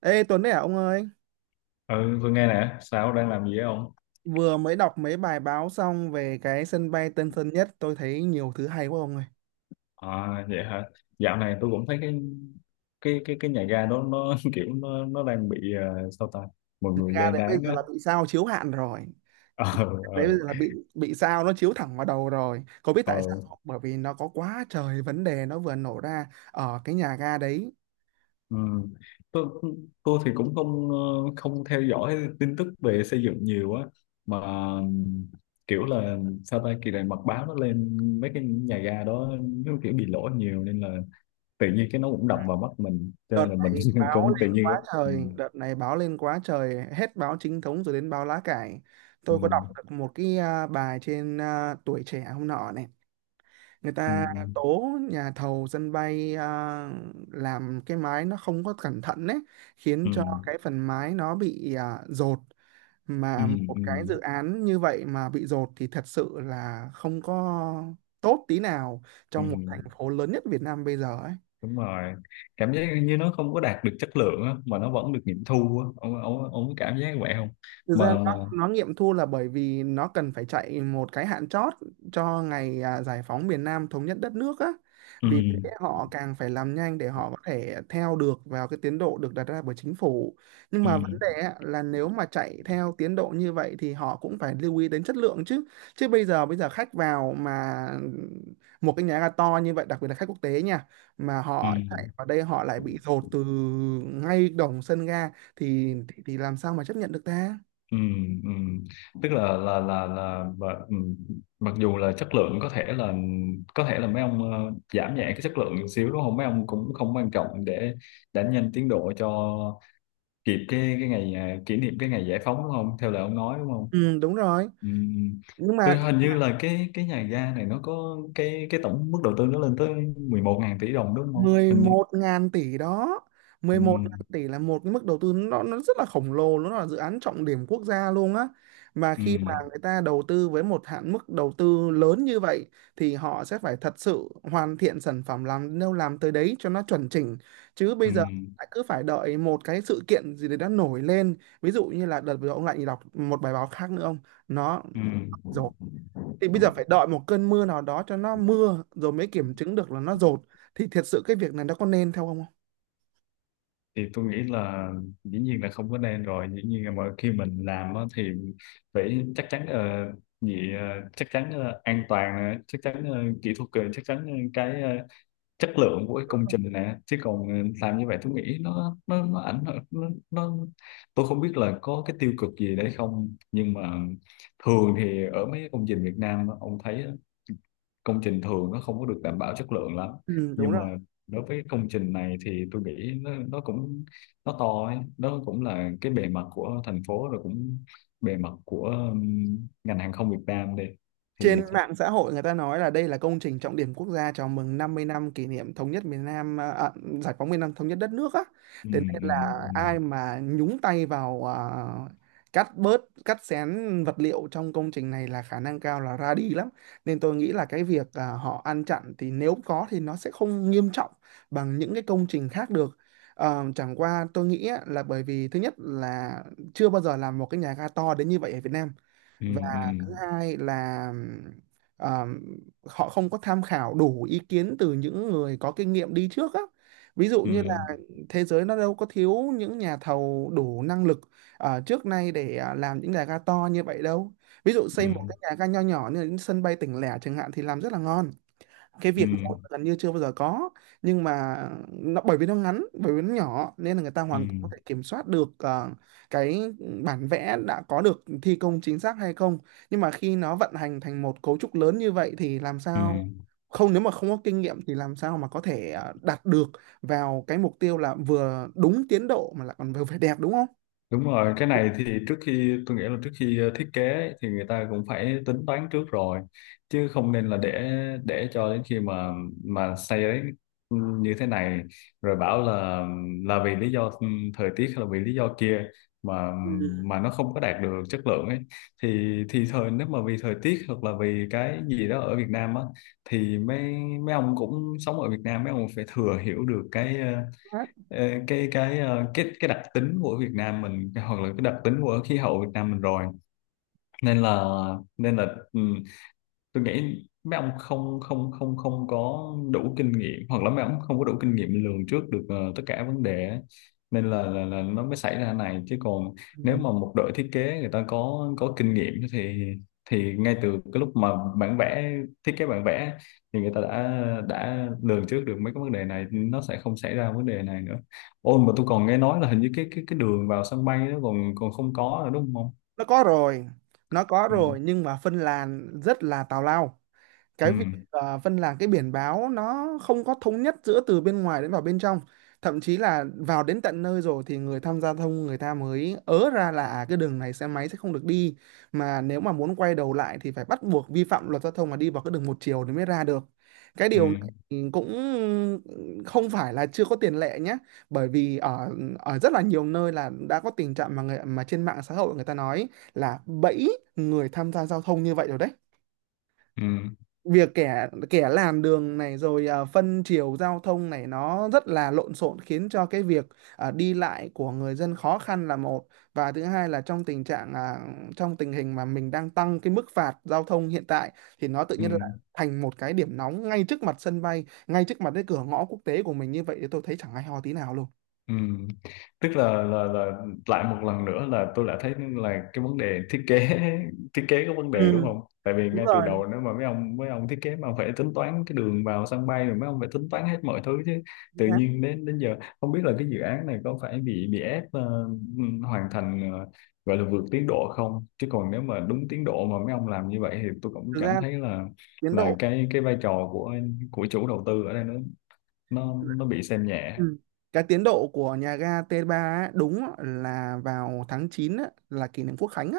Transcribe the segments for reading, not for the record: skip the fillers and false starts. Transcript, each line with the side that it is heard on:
right: Ê Tuấn đấy à ông ơi,
left: Ừ, tôi nghe nè, sao đang làm gì ấy ông?
right: vừa mới đọc mấy bài báo xong về cái sân bay Tân Sơn Nhất, tôi thấy nhiều thứ hay quá ông ơi.
left: À, vậy hả? Dạo này tôi cũng thấy cái nhà ga đó nó kiểu nó đang bị sao ta? Mọi người
right: Ga
left: lên
right: đấy bây
left: đáng
right: giờ
left: á.
right: là bị sao chiếu hạn rồi.
left: Ờ,
right: Đấy
left: ờ,
right: bây giờ là bị sao nó chiếu thẳng vào đầu rồi. Có biết
left: ờ.
right: tại sao không? Bởi vì nó có quá trời vấn đề nó vừa nổ ra ở cái nhà ga đấy.
left: Ừ. Tôi tôi thì cũng không không theo dõi tin tức về xây dựng nhiều á, mà kiểu là sao ta kỳ này mật báo nó lên mấy cái nhà ga đó nó kiểu bị lỗi nhiều, nên là tự nhiên cái nó cũng đập vào mắt mình, cho
right: Đợt
left: nên là mình
right: này báo
left: cũng tự
right: lên
left: nhiên á.
right: quá
left: Ừ.
right: trời, đợt này báo lên quá trời, hết báo chính thống rồi đến báo lá cải.
left: Ừ.
right: Tôi có đọc được một cái bài trên Tuổi Trẻ hôm nọ này, người
left: Ừ.
right: ta tố nhà thầu sân bay làm cái mái nó không có cẩn thận đấy, khiến
left: Ừ,
right: cho cái phần mái nó bị dột.
left: ừ,
right: Mà một
left: ừ,
right: cái dự án như vậy mà bị dột thì thật sự là không có tốt tí nào,
left: ừ,
right: trong một thành phố lớn nhất Việt Nam bây giờ ấy.
left: đúng rồi, cảm giác như nó không có đạt được chất lượng á, mà nó vẫn được nghiệm thu á, ông có cảm giác vậy không?
right: Thực ra
left: Mà mà
right: nó nghiệm thu là bởi vì nó cần phải chạy một cái hạn chót cho ngày giải phóng miền Nam thống nhất đất nước á.
left: Ừ,
right: Vì thế họ càng phải làm nhanh để họ có thể theo được vào cái tiến độ được đặt ra bởi chính phủ. Nhưng
left: ừ,
right: mà vấn đề á, là nếu mà chạy theo tiến độ như vậy thì họ cũng phải lưu ý đến chất lượng chứ. Chứ bây giờ khách vào mà một cái nhà ga to như vậy, đặc biệt là khách quốc tế nha, mà họ chạy
left: ừ,
right: vào đây họ lại bị dồn từ ngay đồng sân ga thì thì làm sao mà chấp nhận được ta?
left: ừ, ừ, tức là và, mặc dù là chất lượng có thể là mấy ông giảm nhẹ cái chất lượng một xíu đúng không, mấy ông cũng không quan trọng để đánh nhanh tiến độ cho kịp cái ngày kỷ niệm cái ngày giải phóng đúng không, theo lời ông nói đúng không?
right: Ừ, đúng rồi.
left: Ừ.
right: Nhưng
left: Tôi
right: mà
left: hình như là cái nhà ga này nó có cái tổng mức đầu tư nó lên tới 11 ngàn tỷ đồng đúng không?
right: mười
left: Hình như
right: một ngàn tỷ đó, 11 ngàn
left: ừ.
right: tỷ là một cái mức đầu tư nó rất là khổng lồ, nó là dự án trọng điểm quốc gia luôn á. Mà
left: Ừ.
right: khi mà người ta đầu tư với một hạn mức đầu tư lớn như vậy thì họ sẽ phải thật sự hoàn thiện sản phẩm, làm đâu làm tới đấy cho nó chuẩn chỉnh. Chứ bây
left: Ừ.
right: giờ lại cứ phải đợi một cái sự kiện gì đấy đã nổi lên, ví dụ như là đợt vừa ông lại đọc một bài báo khác nữa ông, nó
left: Ừ.
right: thì bây giờ phải đợi một cơn mưa nào đó cho nó mưa rồi mới kiểm chứng được là nó dột, thì thiệt sự cái việc này nó có nên theo không?
left: Thì tôi nghĩ là dĩ nhiên là không có nên rồi, dĩ nhiên là mỗi khi mình làm á thì phải chắc chắn gì chắc chắn an toàn nè, chắc chắn kỹ thuật chắc chắn cái chất lượng của cái công trình nè, chứ còn làm như vậy tôi nghĩ nó ảnh hưởng nó tôi không biết là có cái tiêu cực gì đấy không, nhưng mà thường thì ở mấy công trình Việt Nam ông thấy á, công trình thường nó không có được đảm bảo chất lượng lắm,
right: Ừ, đúng
left: nhưng
right: rồi.
left: mà đối với công trình này thì tôi nghĩ nó cũng nó to ấy. Nó cũng là cái bề mặt của thành phố, rồi cũng bề mặt của ngành hàng không Việt Nam đi.
right: Trên
left: Thì-
right: mạng xã hội người ta nói là đây là công trình trọng điểm quốc gia chào mừng 50 năm kỷ niệm thống nhất miền Nam giải phóng miền Nam thống nhất đất nước á. Thế
left: Ừm,
right: nên là ai mà nhúng tay vào cắt bớt, cắt xén vật liệu trong công trình này là khả năng cao là ra đi lắm. Nên tôi nghĩ là cái việc họ ăn chặn thì nếu có thì nó sẽ không nghiêm trọng bằng những cái công trình khác được. Ờ, chẳng qua tôi nghĩ á, là bởi vì thứ nhất là chưa bao giờ làm một cái nhà ga to đến như vậy ở Việt Nam, và
left: ừm,
right: thứ
left: ừm,
right: hai là ờ, họ không có tham khảo đủ ý kiến từ những người có kinh nghiệm đi trước á, ví dụ như là
left: ừm.
right: thế giới nó đâu có thiếu những nhà thầu đủ năng lực trước nay để làm những nhà ga to như vậy đâu. Ví dụ
left: Ừ,
right: xây một cái nhà ga nho nhỏ như là những sân bay tỉnh lẻ chẳng hạn thì làm rất là ngon, cái
left: ừ,
right: việc gần như chưa bao giờ có. Nhưng mà nó bởi vì nó ngắn, bởi vì nó nhỏ, nên là người ta
left: ừ,
right: hoàn toàn có thể kiểm soát được cái bản vẽ đã có được thi công chính xác hay không. Nhưng mà khi nó vận hành thành một cấu trúc lớn như vậy thì làm
left: ừ.
right: sao không, nếu mà không có kinh nghiệm thì làm sao mà có thể đạt được vào cái mục tiêu là vừa đúng tiến độ mà lại còn vừa phải đẹp đúng không.
left: Đúng rồi, cái này thì trước khi tôi nghĩ là trước khi thiết kế ấy, thì người ta cũng phải tính toán trước rồi, chứ không nên là để cho đến khi mà xây đến như thế này rồi bảo là vì lý do thời tiết hay là vì lý do kia, mà
right: Ừ.
left: mà nó không có đạt được chất lượng ấy, thì thời nếu mà vì thời tiết hoặc là vì cái gì đó ở Việt Nam á, thì mấy mấy ông cũng sống ở Việt Nam, mấy ông phải thừa hiểu được cái Ờ, cái đặc tính của Việt Nam mình, hoặc là cái đặc tính của khí hậu Việt Nam mình rồi, nên là nên là ừ, tôi nghĩ mấy ông không không không không có đủ kinh nghiệm, hoặc là mấy ông không có đủ kinh nghiệm lường trước được tất cả vấn đề á. Nên là, nó mới xảy ra này, chứ còn
right: Ừ.
left: nếu mà một đội thiết kế người ta có kinh nghiệm thì ngay từ cái lúc mà bản vẽ thiết kế bản vẽ thì người ta đã lường trước được mấy cái vấn đề này, nó sẽ không xảy ra vấn đề này nữa. Ôi mà tôi còn nghe nói là hình như cái đường vào sân bay nó còn còn không có nữa đúng không?
right: Nó có rồi, nó có
left: Ừ,
right: rồi, nhưng mà phân làn rất là tào lao.
left: ừ,
right: Cái việc phân là cái biển báo nó không có thống nhất giữa từ bên ngoài đến vào bên trong, thậm chí là vào đến tận nơi rồi thì người tham gia giao thông người ta mới ớ ra là cái đường này xe máy sẽ không được đi, mà nếu mà muốn quay đầu lại thì phải bắt buộc vi phạm luật giao thông mà đi vào cái đường một chiều thì mới ra được. Cái điều này
left: ừ,
right: thì cũng không phải là chưa có tiền lệ nhé, bởi vì ở ở rất là nhiều nơi là đã có tình trạng mà người, mà trên mạng xã hội người ta nói là bẫy người tham gia giao thông như vậy rồi đấy.
left: ừ,
right: Việc kẻ kẻ làm đường này rồi phân chiều giao thông này nó rất là lộn xộn, khiến cho cái việc đi lại của người dân khó khăn là một, và thứ hai là trong tình trạng trong tình hình mà mình đang tăng cái mức phạt giao thông hiện tại, thì nó tự
left: ừ.
right: nhiên là thành một cái điểm nóng ngay trước mặt sân bay, ngay trước mặt cái cửa ngõ quốc tế của mình, như vậy thì tôi thấy chẳng hay ho tí nào luôn.
left: Ừ. Tức là, lại một lần nữa là tôi đã thấy là cái vấn đề thiết kế thiết kế có vấn đề
right: Ừ,
left: đúng không? Tại vì
right: đúng
left: ngay từ
right: rồi.
left: đầu nếu mà mấy ông thiết kế mà phải tính toán cái đường vào sân bay, rồi mấy ông phải tính toán hết mọi thứ chứ. Tự nhiên đến đến giờ không biết là cái dự án này có phải bị ép hoàn thành gọi là vượt tiến độ không? Chứ còn nếu mà đúng tiến độ mà mấy ông làm như vậy thì tôi cũng
right: Thực
left: cảm
right: ra
left: thấy
right: tiến
left: là
right: độ.
left: cái vai trò của chủ đầu tư ở đây nó bị xem nhẹ.
right: Ừ. Cái tiến độ của nhà ga T3 á, đúng á, là vào tháng 9 á, là kỷ niệm Quốc Khánh á,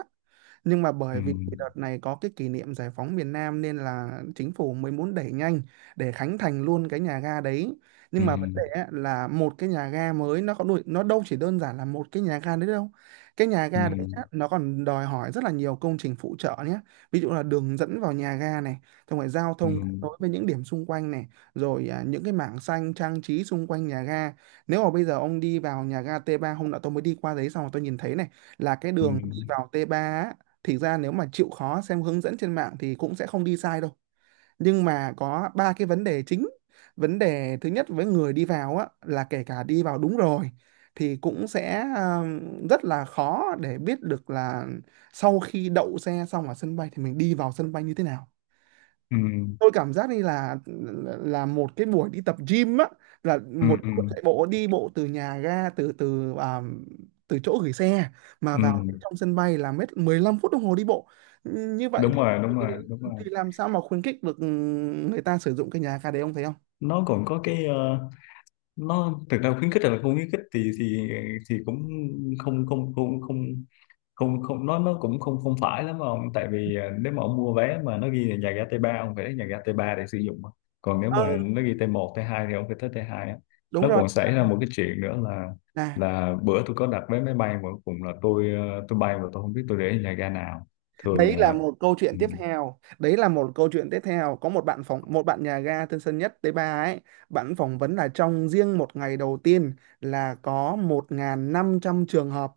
right: nhưng mà
left: Ừ.
right: bởi vì đợt này có cái kỷ niệm giải phóng miền Nam nên là chính phủ mới muốn đẩy nhanh để khánh thành luôn cái nhà ga đấy.
left: Ừ.
right: Nhưng mà vấn đề á là một cái nhà ga mới, nó có đuổi, nó đâu chỉ đơn giản là một cái nhà ga đấy đâu. Cái nhà
left: Ừ,
right: ga đấy á, nó còn đòi hỏi rất là nhiều công trình phụ trợ nhé, ví dụ là đường dẫn vào nhà ga này, xong rồi giao
left: ừ,
right: thông kết nối với những điểm xung quanh này, rồi những cái mảng xanh trang trí xung quanh nhà ga. Nếu mà bây giờ ông đi vào nhà ga T3, hôm nọ tôi mới đi qua đấy xong rồi tôi nhìn thấy này, là cái
left: ừ,
right: đường đi vào T3, thì ra nếu mà chịu khó xem hướng dẫn trên mạng thì cũng sẽ không đi sai đâu. Nhưng mà có ba cái vấn đề chính. Vấn đề thứ nhất, với người đi vào á, là kể cả đi vào đúng rồi thì cũng sẽ rất là khó để biết được là sau khi đậu xe xong ở sân bay thì mình đi vào sân bay như thế nào.
left: ừ,
right: Tôi cảm giác như là một cái buổi đi tập gym á, là
left: ừ,
right: một
left: ừ,
right: buổi chạy bộ đi bộ từ nhà ga từ từ à, từ chỗ gửi xe mà
left: ừ.
right: vào trong sân bay là mất 15 phút đồng hồ đi bộ. Như vậy
left: Đúng
right: thì
left: rồi, đúng rồi, đúng rồi.
right: làm sao mà khuyến khích được người ta sử dụng cái nhà ga đấy ông thấy không?
left: Nó còn có cái nó thực ra khuyến khích hay là không khuyến khích thì thì cũng không không không không không không nó cũng không không phải lắm ông, tại vì nếu mà ông mua vé mà nó ghi là nhà ga T3 ông phải đến nhà ga t ba để sử dụng mà. Còn nếu
right: Ờ,
left: mà nó ghi T1 T2 thì ông phải tới T2 á.
right: đúng
left: Nó
right: rồi.
left: còn xảy ra một cái chuyện nữa là
right: Là
left: bữa tôi có đặt vé máy bay mà cuối cùng là tôi tôi bay mà tôi không biết tôi để ở nhà ga nào, thường
right: đấy là
left: là
right: một câu chuyện
left: ừ,
right: tiếp theo, đấy là một câu chuyện tiếp theo. Có một bạn phỏng, một bạn nhà ga Tân Sơn Nhất t ba ấy, bạn phỏng vấn là trong riêng một ngày đầu tiên là có 1.500 trường hợp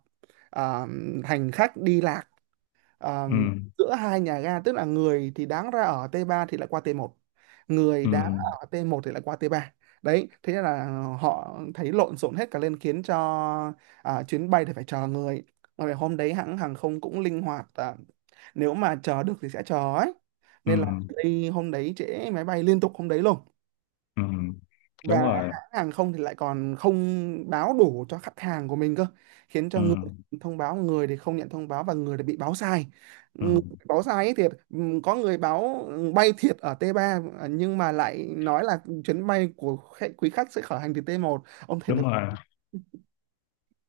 right: à, hành khách đi lạc. Ờ,
left: ừ,
right: giữa hai nhà ga, tức là người thì đáng ra ở T3 thì lại qua T1, người
left: ừ,
right: đáng ở T1 thì lại qua T3. Đấy, thế nên là họ thấy lộn xộn hết cả lên, khiến cho chuyến bay thì phải chờ người. Mà về hôm đấy hãng hàng không cũng linh hoạt nếu mà chờ được thì sẽ chờ ấy,
left: ừ,
right: nên là đi hôm đấy trễ máy bay liên tục hôm đấy luôn.
left: ừ, ừ.
right: Và
left: Đúng rồi,
right: hãng hàng không thì lại còn không báo đủ cho khách hàng của mình cơ, khiến cho
left: ừ,
right: người thông báo, người thì không nhận thông báo, và người thì bị báo sai.
left: ừ,
right: Người bị báo sai ấy thiệt có người báo bay thiệt ở t ba nhưng mà lại nói là chuyến bay của khách, quý khách sẽ khởi hành từ t một ông thấy
left: đúng
right: được.
left: rồi.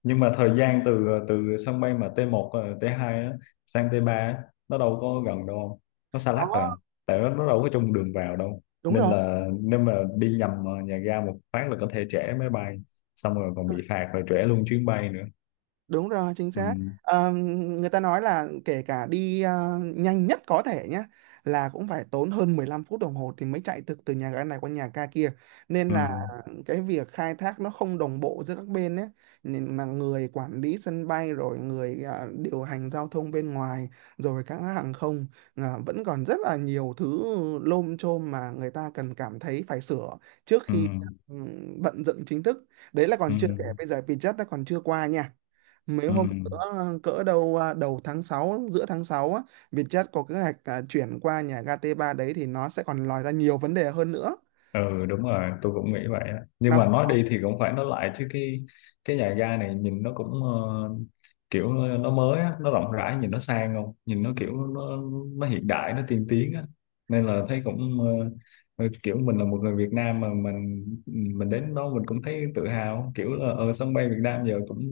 left: Nhưng mà thời gian từ từ sân bay mà t một T2 á, sang T3 á, nó đâu có gần đâu, không, nó xa
right: Đó.
left: lắc rồi, tại nó đâu có chung đường vào đâu,
right: Đúng
left: nên
right: rồi.
left: là nếu mà đi nhầm nhà ga một phát là có thể trễ máy bay, xong rồi còn bị phạt, rồi trễ luôn chuyến bay nữa.
right: Đúng rồi, chính
left: Ừ,
right: xác. Ờ, người ta nói là kể cả đi nhanh nhất có thể nhé, là cũng phải tốn hơn 15 phút đồng hồ thì mới chạy từ từ nhà ga này qua nhà ga kia. Nên
left: ừ,
right: là cái việc khai thác nó không đồng bộ giữa các bên ấy. Nên là người quản lý sân bay rồi người điều hành giao thông bên ngoài, rồi các hãng hàng không vẫn còn rất là nhiều thứ lôm chôm mà người ta cần cảm thấy phải sửa trước
left: ừ,
right: khi ừ, vận dựng chính thức. Đấy là
left: ừ,
right: còn chưa kể bây giờ Vietjet đã còn chưa qua nha, mấy
left: ừ.
right: hôm
left: Ừ.
right: cỡ đầu tháng 6, giữa tháng 6 á, Vietjet có kế hoạch chuyển qua nhà ga t ba đấy thì nó sẽ còn lòi ra nhiều vấn đề hơn nữa
left: Ừ, đúng rồi, tôi cũng nghĩ vậy á. Nhưng
right: mà.
left: mà nói đi thì cũng phải nói lại chứ, cái nhà ga này nhìn nó cũng kiểu nó mới á, nó rộng rãi, nhìn nó sang, không nhìn nó kiểu nó hiện đại, nó tiên tiến á, nên là thấy cũng kiểu mình là một người Việt Nam mà mình đến đó mình cũng thấy tự hào, kiểu là ở sân bay Việt Nam giờ cũng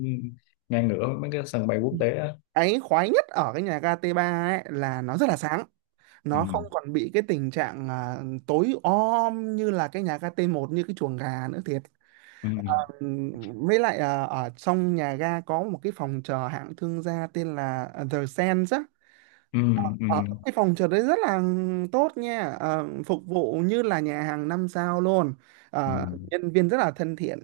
left: ngang ngửa với mấy cái sân bay quốc tế á.
right: Cái khoái nhất ở cái nhà ga t ba ấy là nó rất là sáng,
left: Ừ.
right: nó không còn bị cái tình trạng tối om như là cái nhà ga t một như cái chuồng gà nữa thiệt.
left: Ừ.
right: Ừm, với lại ở trong nhà ga có một cái phòng chờ hạng thương gia tên là The Sands á.
left: Ừ. Ừ.
right: Ờ, cái phòng trượt đấy rất là tốt nha. Ờ, Phục vụ như là nhà hàng 5 sao luôn.
left: Ừ.
right: Nhân viên rất là thân thiện.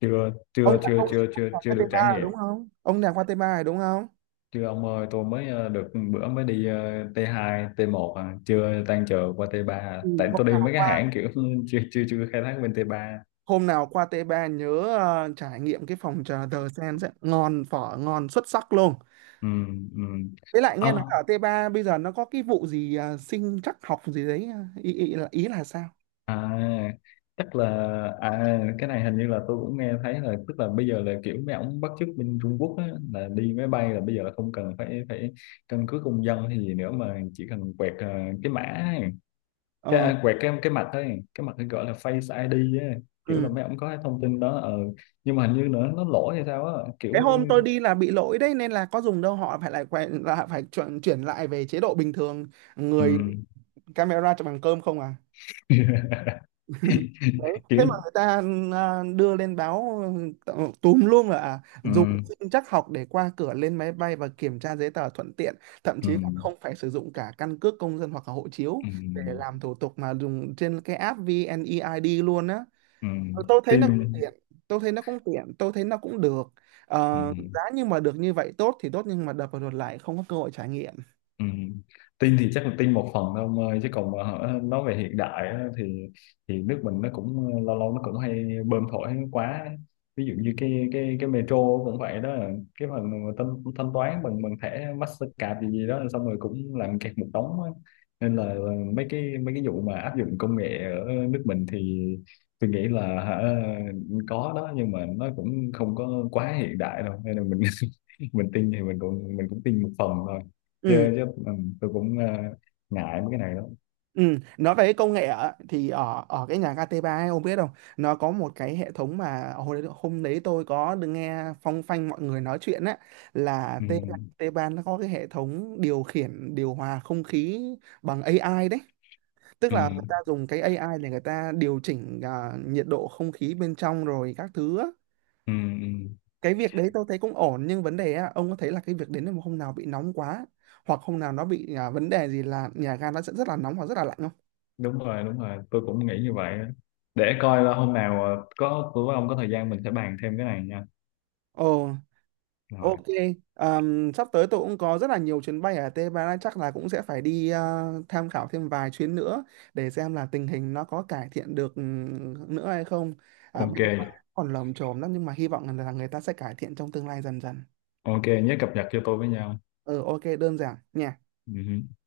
left: chưa
right: ông
left: chưa
right: là
left: chưa
right: ông
left: chưa chưa
right: là
left: chưa
right: qua t
left: được
right: ba
left: trải
right: rồi
left: nghiệm.
right: đúng không? Ông là qua t ba rồi đúng không?
left: Chưa ông ơi, tôi mới được bữa mới đi T2 T1 à, chưa tan chờ qua T3 à.
right: Ừ,
left: Tại
right: Hôm
left: tôi đi
right: nào
left: mấy cái
right: qua,
left: hãng kiểu chưa chưa chưa khai thác bên T3.
right: t ba nhớ trải nghiệm cái phòng trà The Sen sẽ ngon, phở ngon xuất sắc luôn.
left: Ừ, ừ.
right: Với lại nghe nói
left: Ông
right: ở t ba bây giờ nó có cái vụ gì sinh trắc học gì đấy, ý là sao?
left: à chắc là cái này hình như là tôi cũng nghe thấy, là tức là bây giờ là kiểu mấy ổng bắt chước bên Trung Quốc á, là đi máy bay là bây giờ là không cần phải phải căn cước công dân hay gì nữa, mà chỉ cần quẹt cái mã, cái
right: ờ
left: quẹt cái mặt ấy, cái mặt ấy gọi là Face ID ấy. Kiểu
right: ừ.
left: là mấy ông có cái thông tin đó, nhưng mà hình như nữa nó lỗi hay sao á, kiểu
right: Cái hôm tôi đi là bị lỗi đấy nên là có dùng đâu, họ phải lại quay là phải chuyển chuyển lại về chế độ bình thường, người
left: ừm,
right: camera cho bằng cơm không à. Đấy. Thế
left: kiểu
right: mà người ta đưa lên báo, ừ, túm luôn là dùng
left: ừm,
right: sinh trắc học để qua cửa lên máy bay và kiểm tra giấy tờ thuận tiện, thậm chí còn
left: ừm,
right: không phải sử dụng cả căn cước công dân hoặc là hộ chiếu để
left: ừm,
right: làm thủ tục mà dùng trên cái app VNeID luôn á.
left: ừm,
right: Tôi thấy nó cũng
left: tin
right: tiện, tôi thấy nó cũng được.
left: ừm.
right: Giá nhưng mà được như vậy tốt thì tốt nhưng mà đập vào đột lại không có cơ hội trải nghiệm.
left: Ừ. Tin thì chắc là tin một phần thôi ông ơi, chứ còn mà hả, nói về hiện đại á, thì nước mình nó cũng lâu lâu nó cũng hay bơm thổi quá, ví dụ như cái metro cũng vậy đó, cái phần mà thanh, thanh toán bằng bằng thẻ Mastercard gì gì đó xong rồi cũng làm kẹt một đống á. Nên là mấy cái vụ mà áp dụng công nghệ ở nước mình thì tôi nghĩ là hả, có đó nhưng mà nó cũng không có quá hiện đại đâu, nên là mình mình tin thì mình cũng tin một phần thôi,
right: Ừ,
left: chưa chứ tôi cũng ngại mấy cái này lắm.
right: ừ, nói về cái công nghệ á, thì ở ở cái nhà KT3 ấy, ông biết không, nó có một cái hệ thống mà hồi đấy, hôm đấy tôi có được nghe phong phanh mọi người nói chuyện á, là
left: Ừ,
right: T3 nó có cái hệ thống điều khiển điều hòa không khí bằng AI đấy, tức
left: ừ,
right: là người ta dùng cái AI để người ta điều chỉnh nhiệt độ không khí bên trong rồi các thứ á.
left: ừ, ừ.
right: Cái việc đấy tôi thấy cũng ổn nhưng vấn đề á, ông có thấy là cái việc đến một hôm nào bị nóng quá hoặc hôm nào nó bị vấn đề gì là nhà ga nó sẽ rất là nóng hoặc rất là lạnh không?
left: Đúng rồi, đúng rồi, tôi cũng nghĩ như vậy á. Để coi là hôm nào có tôi với ông có thời gian mình sẽ bàn thêm cái này nha.
right: Ồ,
left: Rồi.
right: ok. Sắp tới tôi cũng có rất là nhiều chuyến bay ở Tây Ban Nha chắc là cũng sẽ phải đi tham khảo thêm vài chuyến nữa để xem là tình hình nó có cải thiện được nữa hay không. À,
left: Ok,
right: bên ngoài còn lởm chởm lắm nhưng mà hy vọng là người ta sẽ cải thiện trong tương lai dần dần.
left: ok, nhớ cập nhật cho tôi với nhau.
right: Ừ, ok, đơn giản nha.
left: Ừ.